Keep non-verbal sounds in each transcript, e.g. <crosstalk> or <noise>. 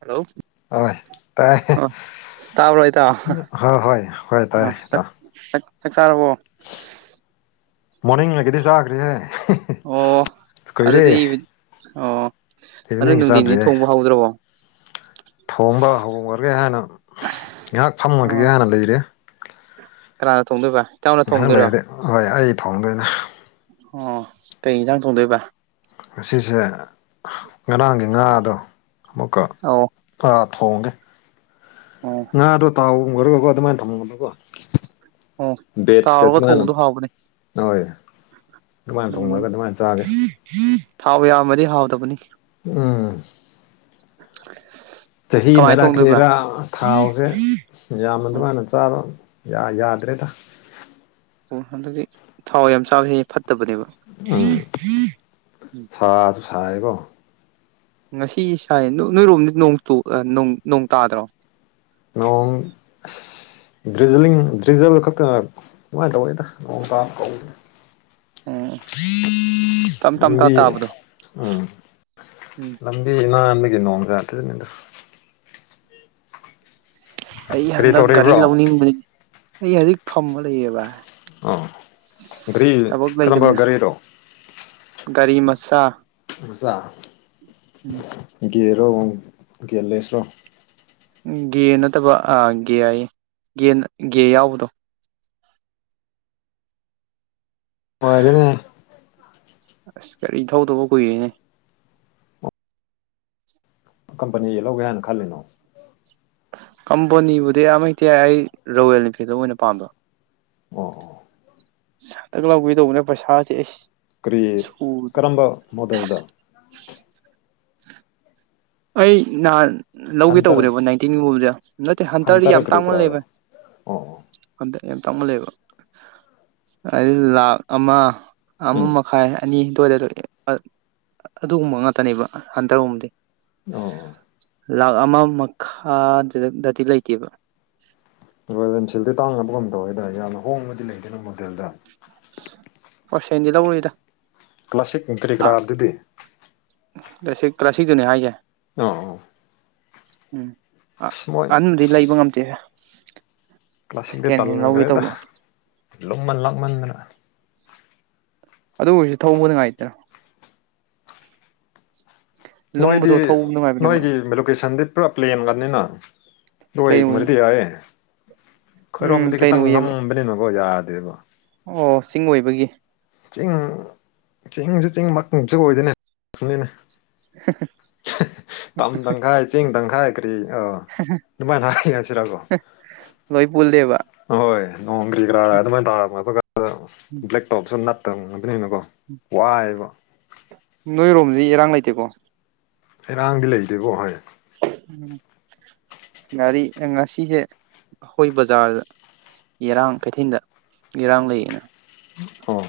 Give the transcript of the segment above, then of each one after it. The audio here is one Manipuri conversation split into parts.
ꯍꯜꯂꯣ ꯑꯣꯏ ꯇꯥꯏ ꯑꯣ ꯇꯥꯕ꯭ꯔꯣ ꯏꯇꯥꯎ ꯍꯣꯏ ꯍꯣꯏ ꯍꯣꯏ ꯇꯥꯏ <unintelligible> ꯏꯇꯥꯎ ꯆꯛ ꯆꯥꯔꯕꯣ ꯃꯣꯔꯅꯤꯡꯉꯒꯤꯗꯤ ꯆꯥꯒ꯭ꯔꯦꯍꯦ ꯑꯣ ꯑꯗꯨꯗꯤ <unintelligible> ꯑꯣ ꯑꯗꯨ ꯏꯚꯤꯅꯤꯡꯒꯤ ꯅꯨꯡꯊꯤꯟꯗꯤ ꯆꯥꯗ꯭ꯔꯤꯌꯦ ꯊꯣꯡꯕ ꯍꯧꯗ꯭ꯔꯕꯣ ꯊꯣꯡꯕ <unintelligible> ꯍꯥꯏꯅ ꯉꯥꯏꯍꯥꯛ ꯐꯝꯃꯨꯒꯤꯒꯦ ꯑꯣ ꯍꯥꯏꯅ ꯂꯩꯔꯦ ꯀꯅꯥꯅ ꯊꯣꯡꯗꯣꯏꯕ ꯏꯇꯥꯎꯅ ꯉꯍꯥꯛ ꯊꯣꯡꯗꯣꯏꯔꯣ ꯂꯩꯔꯗꯤ ꯍꯣꯏ ꯑꯩ ꯊꯣꯡꯗꯣꯏꯅꯤ ꯑꯣ ꯀꯩ ꯏꯟꯖꯥꯡ ꯊꯣꯡꯗꯣꯏꯕ ꯉꯁꯤꯁꯦ ꯉꯔꯥꯡꯒꯤ ꯉꯥꯗꯣ ꯑꯃꯨꯛꯀ ꯑꯣ ꯑꯥ ꯊꯣꯡꯒꯦ ꯑꯣ ꯉꯥꯗꯣ ꯇꯥꯎꯒ꯭ꯔꯒꯀꯣ ꯑꯗꯨꯝꯃꯥꯏꯅ ꯊꯝꯃꯝꯒꯅꯨꯀꫭ ꯑꯣ ꯕꯦꯠꯁꯀ ꯇꯥꯎꯔꯒ ꯊꯣꯡꯕꯗꯣ ꯍꯥꯎꯕꯅꯦ <unintelligible> ꯑꯗꯨꯃꯥꯏꯅ ꯊꯣꯡꯉꯒ ꯑꯗꯨꯃꯥꯏꯅ ꯆꯥꯒꯦ <unintelligible> ꯊꯥꯎ ꯌꯥꯝꯃꯗꯤ ꯍꯥꯎꯇꯕꯅꯤ ꯎꯝ <inaudible> ꯀꯃꯥꯏꯅ ꯆꯍꯤꯅꯔ ꯊꯣꯡꯗꯣꯏꯕ ꯀ꯭ꯔꯤꯔꯥ ꯊꯥꯎꯁꯦ ꯌꯥꯝꯅ ꯎꯝ ꯑꯗꯨꯃꯥꯏꯅ ꯆꯥꯕ ꯌꯥ ꯌꯥꯗ꯭ꯔꯦꯗ ꯑꯣ ꯍꯟꯗꯛꯁꯤ ꯊꯥꯎ ꯌꯥꯝ ꯆꯥꯕꯁꯦ ꯐꯠꯇꯕꯅꯦꯕ ꯁꯥꯏꯌꯦꯀꫭ ꯉꯁꯤ ꯁꯥꯏ ꯅꯣꯏꯔꯣꯝꯗꯤ ꯅꯣꯡ ꯅꯣꯡ ꯇꯥꯗ꯭ꯔꯣ ꯅꯣꯡ ꯑꯁ ꯗ꯭ꯔꯤꯖꯂꯤꯡ ꯗ꯭ꯔꯤꯖꯜ ꯈꯛꯇꯪ ꯑꯗꯨꯝꯃꯥꯏ ꯇꯧꯋꯦꯗ ꯅꯣꯡ ꯇꯥꯕ ꯀꯧꯗꯦ ꯎꯝ ꯇꯞ ꯇꯞ ꯇꯥ ꯂꯝꯕꯤ ꯇꯥꯕꯗꯣ ꯑ ꯎꯝ ꯂꯝꯕꯤ ꯅꯥꯟꯕꯒꯤ ꯅꯣꯡ ꯖꯥꯠꯇꯤꯅꯤꯗ ꯑꯩ ꯀꯔꯤ ꯍꯟꯗꯛ ꯒꯥꯔꯤ ꯇꯧꯔꯤꯕ꯭ꯔꯣ ꯂꯧꯅꯤꯡꯕꯅꯦ ꯑꯩ ꯍꯧꯖꯤꯛ ꯐꯝꯃ ꯂꯩꯌꯦꯕ ꯑꫭ ꯒꯥꯔꯤ ꯊꯕꯛ ꯀꯔꯝꯕ ꯂꯩꯇꯕꯅꯤꯅ ꯒꯥꯔꯤꯔꯣ ꯒꯥꯔꯤ ꯃꯆꯥ ꯃꯆꯥ ꯎꯝ ꯒ꯭ꯌꯤꯔꫭ ꯒ꯭ꯌꯤꯂꯦꯁꯔꫭ ꯒꯦ ꯅꯠꯇꯕ ꯑ ꯒꯦ ꯍꯥꯏꯌꯦ ꯒꯦ ꯒꯦ ꯌꯥꯎꯕꯗꫭ ꯄꯥꯏꯔꯦꯅꯦ ꯑꯁ ꯒꯥꯔꯤ ꯊꯧꯗꯧꯕ ꯀꯨꯏꯔꯦꯅꯦ ꯀꯝꯄꯅꯤꯒꯤ ꯂꯧꯒꯦ ꯍꯥꯏꯅ ꯈꯜꯂꯤꯅꯣ ꯀꯝꯄꯣꯅꯤꯕꯨꯗꯤ ꯑꯃ ꯍꯦꯛꯇ ꯌꯥꯏ ꯑꯩ ꯔꯣꯋꯦꯜ ꯏꯟꯐꯤꯜꯗꯣ ꯑꯣꯏꯅ ꯄꯥꯝꯕ ꯑꯣ ꯑꫭ <unintelligible> ꯂꯧꯒꯦ ꯇꯧꯕꯅꯦ ꯄꯩꯁꯥꯖꯦ ꯏꯁ ꯀꯔꯤ ꯀꯔꯝꯕ ꯃꯣꯗꯜꯗ ꯑꯩ ꯅꯍꯥꯟ ꯂꯧꯒꯦ ꯍꯟꯇꯔ ꯇꯧ꯭ꯕꯅꯦꯕ ꯅꯥꯏꯟꯇꯤꯟ ꯒꯨꯝꯕꯖꯦ ꯅꯠꯇꯦ ꯍꯟꯇꯔꯗꯤ ꯍꯟꯇꯔ ꯌꯥꯝ ꯀꯔꯤ ꯇꯥꯡꯃꯜꯂꯦ ꯀꯔꯥꯔꯣ ꯕꯥꯏ ꯑꯣ ꯑꯣ ꯍꯟꯗ ꯌꯥꯝ ꯇꯥꯡꯃꯜꯂꯦꯕ ꯍꯥꯏ ꯂꯥꯈ ꯑꯃ ꯑꯃ ꯎꯝ ꯃꯈꯥꯏ ꯑꯅꯤ ꯇꯣꯏꯗ ꯂꯩꯌꯦ ꯑ ꯑꯗꯨꯒꯨꯝꯕ ꯉꯥꯛꯇꯅꯦꯕ ꯍꯟꯗꯒꯨꯝꯕꯗꯤ ꯑꯣ ꯂꯥꯛ ꯑꯃ ꯃꯈꯥꯗ ꯗꯗꯤ ꯂꯩꯇꯦꯕ ꯔꯣꯑꯜꯁꯤꯜꯗꯤ ꯇꯥꯡꯅꯕ ꯉꯝꯗꯧꯦꯗ ꯌꯥꯝꯅ ꯍꯣꯡꯕꯗꯤ ꯂꯩꯇꯦꯗ ꯃꯣꯗꯦꯜꯗ ꯍꯣꯁꯦꯟꯗꯤ ꯂꯧꯔꯣꯏꯗ ꯀ꯭ꯂꯥꯁꯤꯛ ꯏꯟꯀꯔꯤ ꯒꯔꯥꯗꯨꯗꯤ ꯀ꯭ꯂꯁꯤꯛ ꯀ꯭ꯂꯥꯁꯤꯛꯇꯨꯅꯦ ꯍꯥꯏꯁꯦ ꯑꯥ ꯑꯥ ꯎꯝ ꯑꯍꯟꯗꯤ ꯂꯩꯕ ꯉꯝꯗꯦꯍꯦ ꯀ꯭ꯂꯥꯁꯇꯤꯛꯇ ꯇꯜꯈ꯭ꯔꯦꯗ ꯇꯧꯕ ꯂꯨꯝꯃꯟ ꯂꯥꯛꯃꯟꯗꯅ ꯑꯗꯨ ꯑꯣꯏꯔꯁꯨ ꯊꯣꯡꯕ ꯅꯨꯉꯥꯏꯗꯅ ꯅꯣꯏꯗꯤ ꯅꯨꯡꯉꯥꯏꯕꯅꯦꯕ ꯅꯣꯏꯒꯤ ꯂꯣꯀꯦꯁꯟꯗꯤ ꯄꯨꯔꯥ ꯄ꯭ꯂꯦꯟꯒꯅꯤꯅ ꯅꯣꯏ ꯄ꯭ꯂꯦꯟ ꯑꯣꯏ ꯒꯨꯝꯕꯗꯤ ꯌꯥꯏꯌꯦ ꯎꯝ ꯈꯣꯏꯔꯣꯝꯃꯗꯤ ꯄ꯭ꯂꯦꯟ ꯈꯤꯇꯪ ꯑꯣꯏꯌꯦꯕ ꯉꯝꯕꯅꯤꯅꯀꯣ ꯌꯥꯗꯦꯕ ꯑꯣ ꯆꯤꯡ ꯑꯣꯏꯕꯒꯤ ꯆꯤꯡ ꯆꯤꯡꯁꯨ ꯆꯤꯡ ꯃꯁꯨ ꯑꯣꯏꯗꯣꯏꯅꯦꯅꯤꯅꯦ ꯇꯝ ꯇꯪꯈꯥꯏ ꯆꯤꯡ ꯇꯪꯈꯥꯏ ꯑ ꯑꯗꯨꯅꯨꯡꯃꯥꯏꯅꯅꯁꯤꯔꯀꯣ ꯂꯣꯏ ꯄꯨꯜꯂꯦꯕ ꯑꯣꯏ ꯅꯣꯡꯒ꯭ꯔꯤ ꯀꯔꯥ ꯑꯗꯨꯃꯥꯏꯅ ꯇꯥꯔꯝ ꯑꯗꯨꯒ ꯕ꯭ꯂꯦꯛ ꯇꯧꯕꯁꯨ ꯅꯠꯇꯕ ꯑꯗꯨꯅꯅꯤꯀꯣ ꯋꯥꯏꯑꯕ ꯅꯣꯏꯔꯣꯝꯁ ꯏꯔꯥꯡ ꯂꯩꯇꯦꯀꯣ ꯏꯔꯥꯡꯗꯤ ꯂꯩꯇꯦꯀꯣ ꯍꯣꯏ ꯎꯝ ꯒꯥꯔꯤ ꯉꯁꯤꯁꯦ ꯑꯩꯈꯣꯏ ꯕꯖꯥꯔꯗ ꯏꯔꯥꯡ ꯀꯩꯊꯦꯜꯗ ꯏꯔꯥꯡ ꯂꯩꯌꯦꯅ ꯑꯣ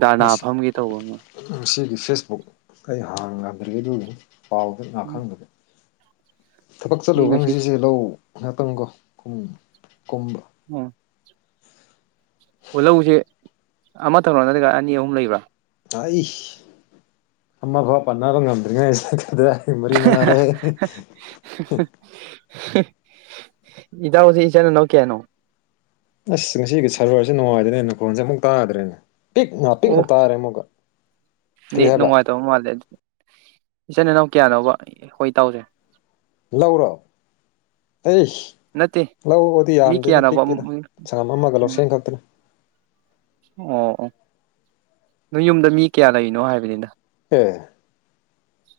ꯗꯔꯅ ꯃꯁꯤ ꯐꯝꯒꯦ ꯇꯧꯕ ꯃꯣꯏ ꯉꯁꯤꯒꯤ ꯐꯦꯁꯕꯨꯛ ꯑꯩ ꯍꯥꯡꯅ ꯉꯗ꯭ꯒꯦ ꯄꯥꯎꯗꯣ ꯀꯌꯥ ꯈꯪꯗꯕ ꯊꯕꯛ ꯑꯩ ꯆꯠꯂꯕꯒ ꯉꯁꯤ ꯉꯁꯤꯁꯦ ꯂꯧ ꯉꯥꯛꯇꯪꯀꯣ ꯀꯨꯝꯕ ꯎꯝ ꯑꯣ ꯂꯧꯁꯦ ꯑꯃꯠꯇꯪꯔ ꯅꯠꯇ꯭ꯔꯒ ꯑꯅꯤ ꯑꯍꯨꯝ ꯂꯩꯕ꯭ꯔꯥ ꯑꯩꯁ ꯑꯃꯥ ꯐꯥꯎ ꯄꯟꯅꯕ ꯉꯝꯗ꯭ꯔꯤꯉꯩꯁꯤꯗ ꯑꯗꯨ ꯃꯔꯤ ꯃꯉꯥꯔꯣꯏ ꯏꯗ ꯏꯇꯥꯎꯁꯦ ꯏꯆꯤꯟ ꯏꯅꯥꯎ ꯀꯌꯥꯅꯣ ꯑꯁ ꯉꯁꯤꯒꯤ ꯁꯥꯔꯚꯔꯁꯦ ꯅꯨꯡꯉꯥꯏꯗꯅꯦꯩꯅ ꯐꯣꯟꯁꯦ ꯑꯃꯨꯛ ꯇꯥꯗ꯭ꯔꯦꯅꯦ ꯄꯤꯛꯅ ꯄꯤꯛꯅ ꯇꯥꯔꯦ ꯑꯃꯨꯛꯀ ꯀꯔꯤ ꯅꯠ ꯍꯥꯏꯕ ꯅꯨꯡꯉꯥꯏꯇꯕ ꯃꯥꯜꯂꯦ ꯑꯗꯨ ꯏꯆꯤꯟ ꯏꯅꯥꯎ ꯀꯌꯥꯅꯧꯕ ꯑꯩꯈꯣꯏ ꯏꯇꯥꯎꯁꯦ ꯂꯧꯔꯣ ꯑꯩꯁ ꯅꯠꯇꯦ ꯂꯥꯛꯎ ꯑꯗꯨꯗꯤ ꯃꯤ ꯌꯥꯝꯗꯦꯅ ꯀꯌꯥꯅꯣꯕ ꯄꯤꯛꯀꯤꯦꯗ ꯎꯝ ꯁꯪꯉꯝ ꯑꯃꯒ ꯂꯧꯁꯦꯡ ꯈꯛꯇꯅ ꯑꯣ ꯑꯣ ꯅꯣꯏ ꯌꯨꯝꯗ ꯃꯤ ꯀꯌꯥ ꯂꯩꯔꯤꯅꯣ ꯍꯥꯏꯕꯅꯤꯗ ꯑꯦ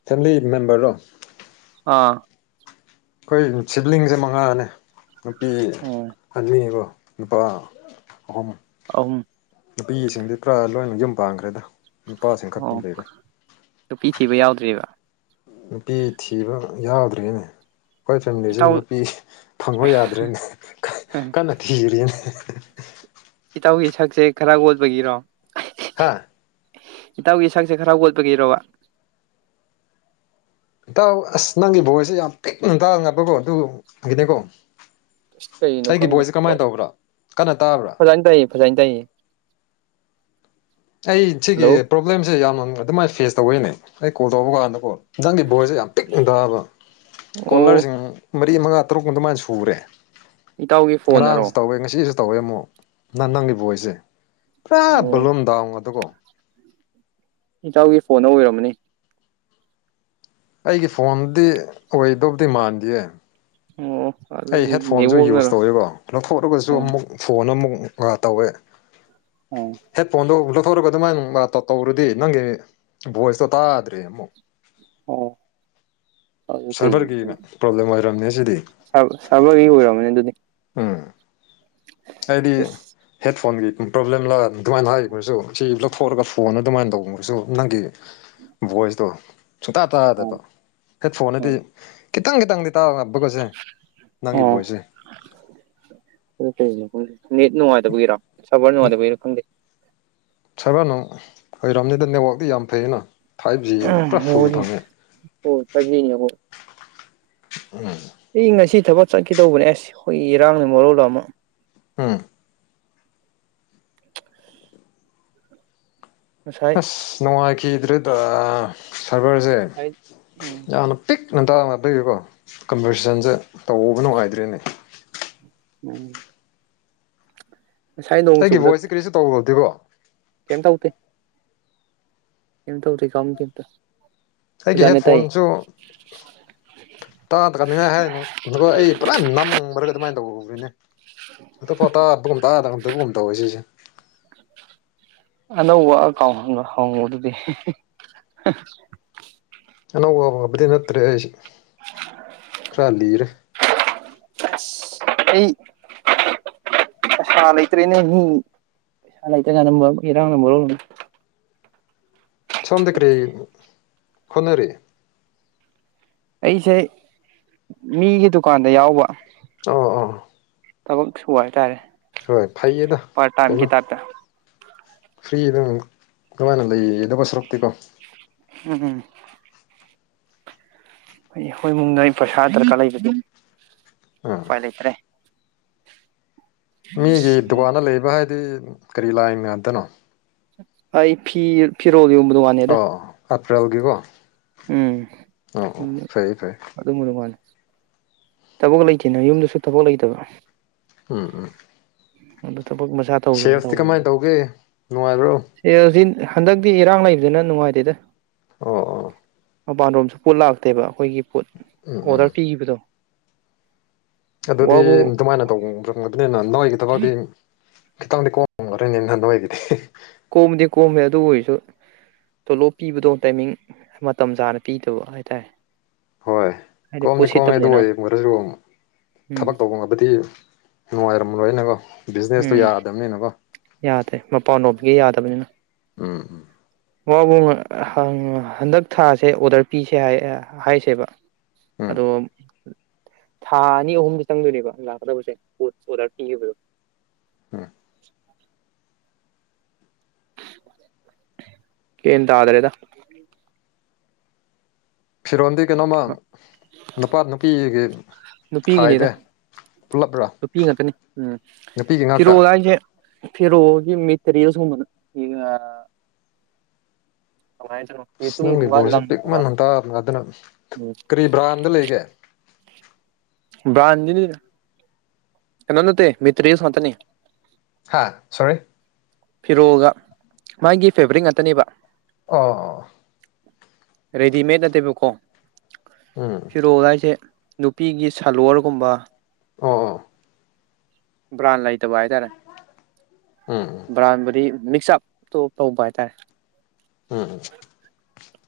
ꯐꯦꯃꯂꯤ ꯃꯦꯝꯕꯔꯔꯣ ꯑꯥ ꯑꯩꯈꯣꯏ ꯁꯤꯕ꯭ꯂꯤꯡꯁꯦ ꯃꯉꯥꯅꯦ ꯅꯨꯄꯤ ꯑꯣ ꯑꯅꯤꯀꯣ ꯅꯨꯄꯥ ꯑꯍꯨꯝ ꯑꯍꯨꯝ ꯅꯨꯄꯤꯁꯤꯡꯗꯤ ꯈꯔꯥ ꯂꯣꯏꯅ ꯌꯨꯝ ꯄꯥꯟꯈ꯭ꯔꯦꯗ ꯅꯨꯄꯥꯁꯤꯡ ꯈꯛꯇ ꯑꯣ ꯂꯩꯔꯦ ꯅꯨꯄꯤ ꯊꯤꯕ ꯌꯥꯎꯗ꯭ꯔꯤꯕ ꯅꯨꯄꯤ ꯊꯤꯕ ꯌꯥꯎꯗ꯭ꯔꯤꯅꯦ ꯈꯣꯏ ꯐꯦꯃꯤꯂꯤ ꯏꯇꯥꯎ ꯅꯨꯄꯤ ꯐꯪꯉꯣ ꯌꯥꯗ꯭ꯔꯦꯅꯦ ꯀꯟꯅ ꯊꯤꯔꯤꯅꯦ ꯏꯇꯥꯎꯒꯤ ꯁꯛꯁꯦ ꯈꯔ <unintelligible> ꯄꯒꯤꯔꯣ ꯍꯥꯥ ꯏꯇꯥꯎꯒꯤ ꯏꯁꯛꯁꯦ ꯈꯔ ꯑꯣꯠꯄꯒꯤꯔꯕ ꯏꯇꯥꯎ ꯑꯁ ꯅꯪꯒꯤ ꯚꯣꯏꯁꯦ ꯌꯥꯝ ꯄꯤꯛꯅ ꯇꯉꯝꯕꯀꯣ ꯑꯗꯨꯕꯨ ꯍꯩꯇꯦꯀꯣ ꯑꯁ ꯀꯩꯅꯣ ꯑꯩꯒꯤ ꯈꯪꯗꯦ ꯚꯣꯏꯁꯁꯦ ꯀꯃꯥꯏ ꯇꯧꯕ꯭ꯔ ꯀꯟꯅ ꯇꯥꯕ꯭ꯔ ꯐꯖꯅ ꯇꯥꯏꯌꯦ ꯐꯖꯅ ꯇꯥꯏꯌꯦ ꯑꯩ ꯁꯤꯒꯤ ꯍꯜꯂꯣ ꯄ꯭ꯔꯣꯕ꯭ꯂꯦꯝꯁꯦ ꯌꯥꯝꯅ ꯑꯗꯨꯃꯥꯏ ꯐꯦꯁ ꯇꯧꯕꯩꯅꯦ ꯑꯩ ꯀꯣꯜ ꯇꯧꯕ ꯀꯥꯟꯗꯀꯣ ꯅꯪꯒꯤ ꯚꯣꯏꯁꯖꯦ ꯌꯥꯝ ꯄꯤꯛꯅ ꯇꯥꯕ ꯑꯣ ꯀꯣꯂꯔꯖꯤꯡ ꯃꯔꯤ ꯃꯉꯥ ꯇꯔꯨꯛ ꯑꯗꯨꯃꯥꯏ ꯏꯇꯥꯎꯒꯤ ꯐꯣꯟꯅꯔꯣ ꯉꯔꯥꯡꯁꯨ ꯇꯧꯋꯦ ꯉꯁꯤꯁꯨ ꯇꯧꯋꯦ ꯑꯃꯨꯛ ꯅ ꯅꯪꯒꯤ ꯕꯣꯏꯁꯦ ꯄꯨꯔꯥ ꯑꯣ ꯕꯣꯂꯨꯝ ꯗꯥꯎꯟ ꯉꯥꯛꯇꯀꯣ ꯏꯇꯥꯎꯒꯤ ꯐꯣꯟꯗ ꯑꯣꯏꯔꯝꯃꯅꯤ ꯑꯩꯒꯤ ꯐꯣꯟꯗꯤ ꯑꯣꯏꯗꯧꯕꯗꯤ ꯃꯥꯟꯗꯤꯌꯦ ꯑꯣ ꯑꯩ ꯑꯗꯨꯗꯤ ꯍꯦꯠ ꯐꯣꯟꯖꯨ ꯌꯨꯁ ꯅꯦꯠꯋꯥꯛꯅꯔꯣ ꯇꯧꯋꯦꯀꯣ ꯂꯧꯊꯣꯛꯑꯒꯁꯨ ꯑꯣ ꯑꯃꯨꯛ ꯐꯣꯟ ꯑꯃꯨꯛ ꯑ ꯇꯧꯋꯦ ꯑꯣ ꯍꯦꯠ ꯐꯣꯟꯗꯣ <unintelligible> ꯊꯧꯔꯒ ꯑꯗꯨꯃꯥꯏꯅ ꯇ ꯇꯧꯔꯨꯗꯤ ꯅꯪꯒꯤ ꯚꯣꯏꯁꯇꯣ ꯇꯥꯗ꯭ꯔꯦ ꯑꯃꯨꯛ ꯑꯣ ꯑꯗꯨ ꯁꯔꯚꯔꯒꯤ ꯀꯩꯒꯤꯅꯣ ꯄ꯭ꯔꯣꯕ꯭ꯂꯦꯝ ꯑꯣꯏꯔꯝꯅꯦ ꯁꯤꯗꯤ ꯁꯥꯔ ꯁ꯭ꯥꯔꯚꯔꯒꯤ ꯑꯣꯏꯔꯝꯒꯅꯤ ꯑꯗꯨꯗꯤ ꯎꯝ ꯍꯥꯏꯗꯤ ꯑꯁ ꯍꯦꯠ ꯐꯣꯟꯒꯤ ꯄ꯭ꯔꯣꯕ꯭ꯂꯦꯝꯂ ꯑꯗꯨꯃꯥꯏꯅ ꯍꯥꯏꯔꯒꯁꯨ ꯁꯤ ꯂꯧꯊꯣꯛꯂꯒ ꯐꯣꯟ ꯑꯗꯨꯃꯥꯏꯅ ꯇꯧꯕꯅꯁꯨ ꯅꯪꯒꯤ ꯅꯪꯒꯤ ꯚꯣꯏꯁꯇꯣ ꯁꯨꯡꯇꯥ ꯑꯣ ꯇꯥꯗꯕ ꯍꯦꯠ ꯐꯣꯟꯅꯗꯤ ꯈꯤꯇꯪ ꯈꯤꯇꯪꯗꯤ ꯇꯥ ꯉꯝꯕꯒꯁꯦ ꯅꯪꯒꯤ ꯑꯣ ꯕꯣꯏꯁꯦ ꯀꯩꯅꯣ ꯅꯦꯠ ꯅꯨꯡꯉꯥꯏꯇꯕꯒꯤꯔꯣ ꯁꯥꯔꯚꯔ ꯅꯨꯡꯉꯥꯏꯇꯕꯒꯤꯔ ꯈꯪꯗꯦ ꯁꯥꯚꯔ ꯅ ꯑꯣꯏꯔꯔꯕꯝꯅꯤꯗ ꯅꯦꯠꯋꯥꯛꯇꯤ ꯌꯥꯝ ꯐꯩꯌꯦꯅ ꯐꯥꯏꯚꯖꯤ ꯄꯨꯔꯥ ꯐꯨꯜ ꯅꯦꯠꯋꯥꯛꯗꯤ ꯐꯪꯉꯦ ꯍꯣꯏ ꯐꯥꯏꯚ ꯖꯤꯅꯤ ꯑꯩꯈꯣꯏ ꯑꯩ ꯉꯁꯤ ꯊꯕꯛ ꯆꯠꯈꯤꯗꯧꯕꯅꯦ ꯑꯁ ꯑꯩꯈꯣꯏ ꯏꯔꯥꯡꯅꯤ ꯃꯔꯣꯜ ꯑꯃ ꯎꯝ ꯉꯁꯥꯏ ꯑꯁ ꯅꯨꯡꯉꯥꯏꯈꯤꯗ꯭ꯔꯦꯗ ꯁꯥꯔꯚꯔꯁꯦ ꯉꯁꯥꯏ ꯎꯝ ꯌꯥꯝꯅ ꯄꯤꯛ ꯉꯟꯇꯥꯅ ꯄꯤꯕ ꯀꯟꯚꯔꯁꯦꯟꯖꯦ ꯇꯧꯕ ꯅꯨꯡꯉꯥꯏꯇ꯭ꯔꯦꯅꯦ ꯎꯝ ꯉꯁꯥꯏ ꯅꯣꯡ ꯑꯩꯒꯤ ꯆꯨꯕꯗ ꯚꯣꯏꯁꯁꯦ ꯀꯔꯤꯁꯨ ꯇꯧꯗꯕꯗꯤꯀꯣ ꯀꯩꯝ ꯇꯧꯗꯦ ꯀꯩꯝ ꯇꯧꯗꯦ ꯀꯝ ꯇꯧꯗꯦ ꯑꯩꯒꯤ ꯍꯦꯠꯐꯣꯟꯁꯨ ꯇꯥꯗ꯭ꯔꯝꯅꯤꯅ ꯍꯥꯏꯅꯨ ꯑꯗꯨꯒ ꯑꯩ ꯄꯨꯔꯥ ꯅꯝꯒ꯭ꯔꯒ ꯑꯗꯨꯃꯥꯏꯅ ꯇꯧꯕꯅꯤꯅꯦ <unintelligible> ꯇꯥꯗꯕꯒꯨꯝ ꯇꯧꯋꯦ ꯁꯤꯁꯦ <unintelligible> ꯑꯅꯧꯕ ꯑꯀꯥꯎꯟ ꯍꯪ ꯍꯪꯕꯗꯨꯗꯤ <unintelligible> ꯑꯅꯧꯕ ꯍꯧꯕꯗꯤ ꯅꯠꯇ꯭ꯔꯦ ꯑꯩ ꯈꯔ ꯂꯤꯔꯦ ꯑꯩ <unintelligible> ꯄꯩꯁꯥ ꯂꯩꯇ꯭ꯔꯦꯅꯦ ꯃꯤ ꯄꯩꯁꯥ ꯂꯩꯇ꯭ꯔꯤꯉꯥꯏꯗ ꯏꯔꯥꯡꯅ ꯃꯔꯣꯟ ꯑꯃ ꯁꯣꯝꯗꯤ ꯀ꯭ꯔꯤ ꯍꯣꯠꯅꯔꯤ ꯑꯩꯁꯦ ꯃꯤꯒꯤ ꯗꯨꯀꯥꯟꯗ ꯌꯥꯎꯕ ꯑꯣ ꯑꯣ ꯊꯕꯛꯁꯨ ꯋꯥ ꯇꯥꯏꯔꯦ ꯍꯣꯏ ꯐꯥꯏꯌꯦꯗ ꯀꯩꯅꯣ ꯐ꯭ꯔꯤꯗꯪ ꯅꯨꯉꯥꯏꯅ ꯂꯩꯒꯗꯕ ꯁꯔꯨꯛꯇꯤꯀꯣ ꯎꯝꯝ ꯍ ꯍꯣꯏ ꯃꯨꯡꯗ ꯑꯩ ꯄꯩꯁꯥ ꯗꯔꯀꯥꯔ ꯂꯩꯕꯗꯤ ꯑꯥ ꯎꯄꯥꯏ ꯂꯩꯇ꯭ꯔꯦ ꯃꯤꯒꯤ ꯗꯨꯀꯥꯟꯗ ꯂꯩꯕ ꯍꯥꯏꯗꯤ ꯀꯔꯤ ꯂꯥꯏꯟ ꯉꯥꯛꯇꯅꯣ ꯑꯩ ꯐꯤ ꯐꯤꯔꯣꯜ ꯗꯨꯀꯥꯟꯅꯦꯗ ꯑꯣ ꯑꯦꯄ꯭ꯔꯜꯒꯤꯀꯣ ꯎꯝ ꯑ ꯐꯩ ꯐꯩ ꯑꯗꯨꯝꯕ ꯗꯨꯀꯥꯟꯅꯦ ꯊꯕꯛ ꯂꯩꯇꯦꯅ ꯌꯨꯝꯗꯁꯨ ꯊꯕꯛ ꯂꯩꯇꯕ ꯎꯝ ꯎꯝ ꯑꯗꯨ ꯊꯕꯛ ꯃꯁꯥ ꯇꯧꯒꯦꯅ ꯁꯦꯜꯁꯇꯤ ꯇꯧꯕꯅꯦ ꯀꯃꯥꯏꯅ ꯇꯧꯒꯦ ꯅꯨꯡꯉꯥꯏꯕ꯭ꯔꯣ ꯁꯜ ꯍꯟꯗꯛꯇꯤ ꯏꯔꯥꯡ ꯂꯩꯕꯅꯤꯅ ꯅꯨꯡꯉꯥꯏꯇꯦꯗ ꯑꯣ ꯑꯣ ꯃꯄꯥꯟ ꯔꯣꯝꯁꯨ ꯄꯣꯠ ꯂꯥꯛꯇꯦꯕ ꯑꯩꯈꯣꯏꯒꯤ ꯄꯣꯠ ꯎꯝ ꯎꯝ ꯑꯣꯔꯗꯔ ꯄꯤꯈꯤꯕꯗꯣ ꯑꯗꯨꯗꯤ ꯋꯥꯕꯨ ꯑꯗꯨꯃꯥꯏꯅ ꯇꯧꯕ ꯑꯗꯨꯅꯤꯅ ꯅꯣꯏꯒꯤ ꯊꯕꯛꯇꯗꯤ ꯈꯤꯇꯪꯗꯤ ꯀꯣꯉꯝꯒꯅꯤꯅ ꯅꯣꯏꯒꯤꯗꯤ ꯀꯣꯝꯗꯤ ꯀꯣꯝꯃꯦ ꯑꯗꯨ ꯑꯣꯏꯁꯨ ꯇꯣꯂꯣꯞ ꯄꯤꯕꯗꯣ ꯇꯥꯏꯃꯤꯡ ꯃꯇꯝ ꯆꯥꯅ ꯄꯤꯗꯕ ꯍꯥꯏꯇꯥꯔꯦ ꯍꯣꯏ ꯍꯥꯏꯗꯤ ꯄꯣꯠ ꯀꯣꯝꯗꯤ ꯀꯣꯝꯃꯦ ꯑꯗꯨ ꯁꯤꯠꯇꯕꯅꯤꯅ ꯑꯣꯏꯔꯁꯨ ꯎꯝ ꯊꯕꯛ ꯇꯧꯕ ꯉꯕꯗꯤ ꯅꯨꯡꯉꯥꯏꯔꯝꯣꯏꯅꯦꯀꯣ ꯎꯝ ꯌꯥꯗ꯭ꯔꯦ ꯃꯄꯅꯑꯣꯞꯀꯦ ꯌꯥꯗꯕꯅꯤꯅ ꯎꯝ ꯎꯝ ꯋꯥꯕꯨ ꯍꯪ ꯍꯟꯗꯛ ꯊꯥꯁꯦ ꯑꯣꯔꯗꯔ ꯄꯤꯁꯦ ꯍꯥꯏꯁꯦꯕ ꯎꯝ ꯑꯗꯣ ꯊꯥ ꯑꯅꯤ ꯑꯍꯨꯝ ꯈꯤꯇꯪꯗꯨꯅꯦꯕ ꯂꯥꯛꯀꯗꯕꯁꯦ ꯄꯣꯠ ꯑꯣꯔꯗꯔ ꯄꯤꯈꯤꯕꯗꯣ ꯎꯝ ꯀꯟ ꯇꯗꯔꯦꯗ ꯐꯤꯔꯣꯟꯜꯗꯤ ꯀꯩꯅꯣꯃ ꯅꯨꯄꯥ ꯅꯨꯄꯤꯒꯤ ꯅꯨꯄꯤꯒꯤꯅꯤꯗ ꯈꯥꯏꯗꯦ ꯄꯨꯜꯂꯞ꯭ꯔꯥ ꯅꯨꯄꯤ ꯉꯥꯛꯇꯅꯤ ꯎꯝ ꯅꯨꯄꯤꯒꯤ ꯉꯥꯛꯇ ꯐꯤꯔꯣꯜ ꯍꯥꯏꯁꯦ ꯐꯤꯔꯣꯜꯒꯤ ꯃꯦꯇꯔꯤꯌꯦꯜ ꯁꯨꯝꯒꯨꯃꯕꯅ ꯑꯁ ꯌꯦꯇꯨꯝ ꯅꯪꯒꯤ ꯒꯨꯝꯕ ꯕꯣꯔꯁꯦ ꯂꯪꯒꯨꯝꯕ ꯄꯤꯛꯃꯟ ꯍꯟꯇꯥ ꯑꯗꯨꯅ ꯀꯔꯤ ꯕ꯭ꯔꯥꯟꯗ ꯂꯩꯒꯦ ꯥꯚꯔꯥꯟꯒꯤꯅꯤꯅ ꯀꯩ ꯅꯣ ꯅꯠꯇ ꯃꯤꯇ꯭ꯔꯦꯁ ꯉꯥꯛꯇꯅꯤ ꯍꯥꯥ ꯁꯣꯔꯤ ꯐꯤꯔꯣꯒ ꯃꯥꯒꯤ ꯐꯦꯕꯔꯤꯛ ꯉꯥꯛꯇꯅꯦꯕ ꯑꯥ ꯔꯦꯗꯤꯃꯦꯗ ꯅꯠꯇꯦꯕꯀꯣ ꯎꯝ ꯐꯤꯔꯣꯜ ꯍꯥꯏꯁꯦ ꯅꯨꯄꯤꯒꯤ ꯁꯥꯂꯣꯔꯋꯥꯔꯒꯨꯝꯕ ꯑꯥ ꯑꯥ ꯚꯔꯟ ꯂꯩ ꯇꯕ ꯍꯥꯏꯇꯔꯦ ꯎꯝ ꯚꯔꯥꯟꯕꯨꯗꯤ ꯃꯤꯛꯁꯑꯞꯇꯣ ꯇꯧꯕ ꯍꯥꯏꯇꯥꯔꯦ ꯎꯝ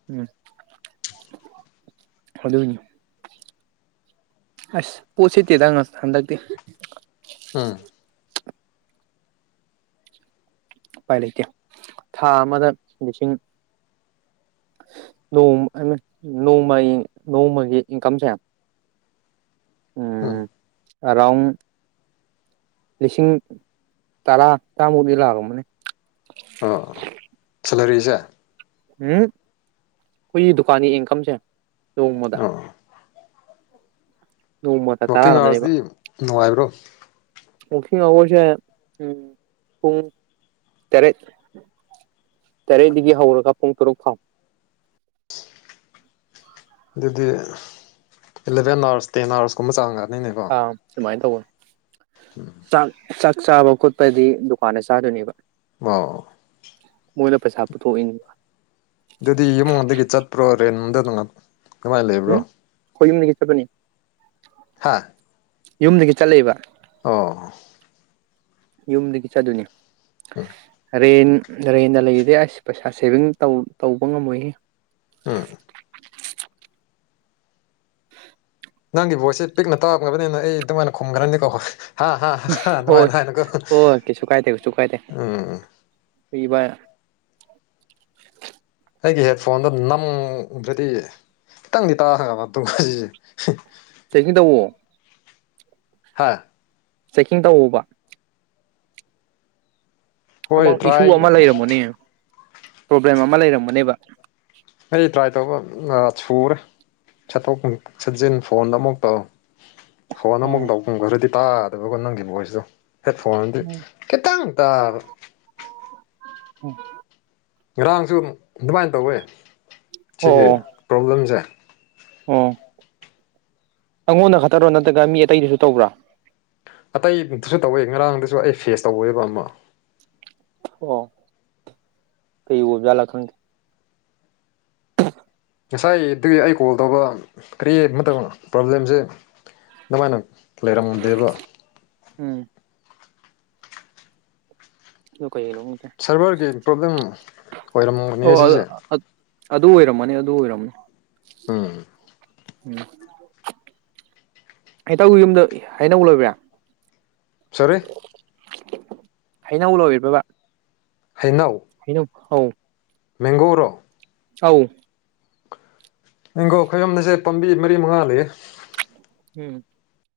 ꯎꯝ ꯑꯗꯨꯅꯦ ꯑꯁ ꯄꯣꯠꯁꯤꯠꯇꯦꯗ ꯉ ꯍꯟꯗꯛꯇꯤ ꯎꯝ ꯎꯄꯥꯏ ꯂꯩꯇꯦ ꯊꯥ ꯑꯃꯗ ꯂꯤꯁꯤꯡ ꯅꯣꯡ ꯅꯣꯃꯩ ꯅꯣꯡꯃꯒꯤ ꯏꯟꯀꯝꯁꯦ ꯎꯝ ꯑꯔꯥꯎꯟ ꯂꯤꯁꯤꯡ ꯇꯔꯥ ꯇꯥꯃꯨꯛꯗꯤ ꯂꯥꯛꯑꯝꯃꯅꯤ ꯑꯣ ꯁꯦꯂꯔꯤꯁꯦ ꯎꯝ ꯑꯩꯈꯣꯏꯒꯤ ꯗꯨꯀꯥꯟꯒꯤ ꯏꯟꯀꯝꯁꯦ ꯅꯣꯡꯃꯗ ꯑꯣ ꯅꯣꯡꯃꯗ ꯇꯔꯥ ꯋꯀꯤꯡ ꯑꯥꯔꯁꯇꯤ ꯅꯨꯡꯉꯥꯏꯕ꯭ꯔꯣ ꯋꯥꯀꯤꯡ ꯑꯋꯔꯁꯦ ꯎꯝ ꯄꯨꯡ ꯇꯔꯦꯠ ꯇꯔꯦꯠꯗꯒꯤ ꯍꯧꯔꯒ ꯄꯨꯡ ꯇꯔꯨꯛ ꯐꯥꯎ ꯑꯗꯨꯗꯤ ꯑꯦꯂꯚꯦꯟ ꯑꯥꯋꯔꯁ ꯇꯦꯟ ꯑꯥꯋꯔꯁꯀꯨꯝꯕ ꯆꯥꯡꯉꯛꯅꯤꯅꯦꯀꯣ ꯑꯗꯨꯃꯥꯏꯅ ꯇꯧꯕꯅ ꯆꯥꯛ ꯆꯥꯛ ꯆꯥꯕ ꯈꯣꯠꯄꯗꯤ ꯗꯨꯀꯥꯟꯗ ꯆꯥꯗꯣꯏꯅꯦꯕ ꯑ ꯃꯣꯏꯅ ꯄꯩꯁꯥ ꯄꯨꯊꯣꯛꯏꯅꯦꯕ ꯑꯗꯨꯗꯤ ꯏꯃꯨꯡꯗꯒꯤ ꯆꯠꯄ꯭ꯔꯣ ꯔꯦꯟꯝꯗ ꯀꯃꯥꯏꯅ ꯂꯩꯕ꯭ꯔꯣ ꯎꯝ ꯑꯩꯈꯣꯏ ꯌꯨꯝꯗꯒꯤ ꯆꯠꯄꯅꯤ ꯍꯥꯥ ꯌꯨꯝꯗꯒꯤ ꯆꯠꯂꯛꯏꯕ ꯑꯣ ꯌꯨꯝꯗꯒꯤ ꯆꯠꯗꯣꯏꯅꯤ ꯔꯦꯟ ꯔꯦꯟꯗ ꯂꯩꯗꯤ ꯑꯁ ꯄꯩꯁꯥ ꯁꯦꯚꯤꯡꯧꯇꯩ ꯇꯧꯕ ꯉꯝꯃꯣꯏꯍꯦ ꯎꯝ <unintelligible> ꯅꯪꯒꯤ ꯚꯣꯏꯁꯁꯦ ꯄꯤꯛꯅ ꯇꯥꯔꯝ꯭ꯔꯕꯅꯤꯅ ꯑꯩ ꯑꯗꯨꯃꯥꯏꯅ ꯈꯨꯝꯈ꯭ꯔꯅꯤꯀꯣ ꯍꯥ ꯅꯨꯡꯉꯥꯏ ꯍꯣꯏ ꯅꯨꯡꯉꯥꯏꯅꯀꯣ ꯍꯣꯏ ꯀꯩꯁꯨ ꯀꯥꯏꯗꯦ ꯀꯩꯁꯨ ꯀꯥꯏꯗꯦ ꯎꯝ ꯏꯕ ꯑꯩꯒꯤ ꯍꯦꯠꯐꯣꯟꯗꯣ ꯅꯝꯗ꯭ꯔꯗꯤ ꯈꯤꯇꯪꯗꯤ ꯇꯥꯈ꯭ꯔꯕ ꯃꯇꯨꯡꯖꯤꯁꯦ ꯆꯦꯛꯀꯤꯡ ꯇꯧꯑꯣ ꯍꯥꯥ ꯆꯦꯛꯀꯤꯡ ꯇꯧꯑꯣꯕ ꯍꯣꯏ ꯑꯃꯛ ꯏꯁꯨ ꯇ꯭ꯔꯥꯏ ꯑꯃ ꯂꯩꯔꯝꯒꯅꯤ ꯄ꯭ꯔꯣꯕ꯭ꯂꯦꯝ ꯑꯃ ꯂꯩꯔꯝꯒꯅꯤꯕ ꯑꯩ ꯇ꯭ꯔꯥꯏ ꯇꯧꯕ ꯁꯨꯔꯦ ꯁꯠꯇꯣꯛ ꯁꯛꯖꯤꯟ ꯐꯣꯟꯗ ꯑꯃꯨꯛ ꯇꯧ ꯍꯣ ꯅ ꯑꯃꯨꯛ ꯑꯣ ꯂꯄꯨꯡ ꯈꯔꯗꯤ ꯇꯥꯗꯕꯀꯣ ꯅꯪꯒꯤ ꯕꯣꯏꯁꯇꯣ ꯍꯦꯠ ꯐꯣꯟꯗꯤ ꯈꯤꯇꯪ ꯇꯥꯕ ꯎꯝ ꯉꯔꯥꯡꯁꯨ ꯑꯗꯨꯃꯥꯏꯅ ꯇꯧꯋꯦ ꯁꯤꯒꯤ ꯄ꯭ꯔꯣꯕ꯭ꯂꯦꯝꯁꯦ ꯎꯝ ꯑꯩꯉꯣꯟꯗ ꯈꯠꯇꯔꯣ ꯅꯠꯇ꯭ꯔꯒ ꯃꯤ ꯑꯇꯩꯗꯨꯁꯨ ꯇꯧꯕ꯭ꯔꯥ ꯑꯇꯩꯗꯨꯁꯨ ꯇꯧꯋꯦ ꯉꯔꯥꯡꯗꯁꯨ ꯑꯩ ꯐꯦꯁ ꯇꯧꯑꯦꯕ ꯑꯃ ꯑꯣ ꯀꯩ ꯑꯣꯖ ꯂ ꯈꯪꯗꯦ <unintelligible> ꯉꯁꯥꯏ ꯑꯗꯨꯒꯤ ꯑꯩ ꯀꯣꯜ ꯇꯧꯕ ꯀꯔꯤ ꯃꯇꯝ ꯃꯇꯝꯅꯣ ꯄ꯭ꯔꯣꯕ꯭ꯂꯦꯝꯁꯦ ꯃꯥꯥꯏꯅ ꯂꯩꯔꯃꯗꯦꯕ ꯎꯝ ꯑꯗꯨ ꯀꯩꯒꯤꯅꯣ ꯈꯪꯗꯦ ꯁꯔꯚꯔꯒꯤ ꯄ꯭ꯔꯣꯕ꯭ꯂꯦꯝ ꯑꯣꯏꯔꯝꯒꯅꯤ ꯑꯣ ꯁꯤꯁꯦ ꯑꯗꯨ ꯑꯣꯏꯔꯝꯃꯅꯤ ꯑꯗꯨ ꯑꯣꯏꯔꯝꯅꯤ ꯎꯝ ꯎꯝ ꯑꯩꯇꯥꯎ ꯌꯨꯝꯗ ꯍꯩꯅꯧ ꯂꯣꯏꯕ꯭ꯔ ꯁꫭꯔꯤ ꯍꯩꯅꯧ ꯂꫭꯏꯔꯤꯕ꯭ꯔꯕ ꯍꯩꯅꯧ ꯑꯎ ꯃꯦꯡꯒꫭꯔꯣ ꯑꯎ ꯃꯦꯡꯒꫭ ꯈꯣꯏꯌꯨꯝꯅꯁꯦ ꯄꯥꯝꯕꯤ ꯃꯔꯤ ꯃꯉꯥ ꯂꯩꯌꯦ <unintelligible>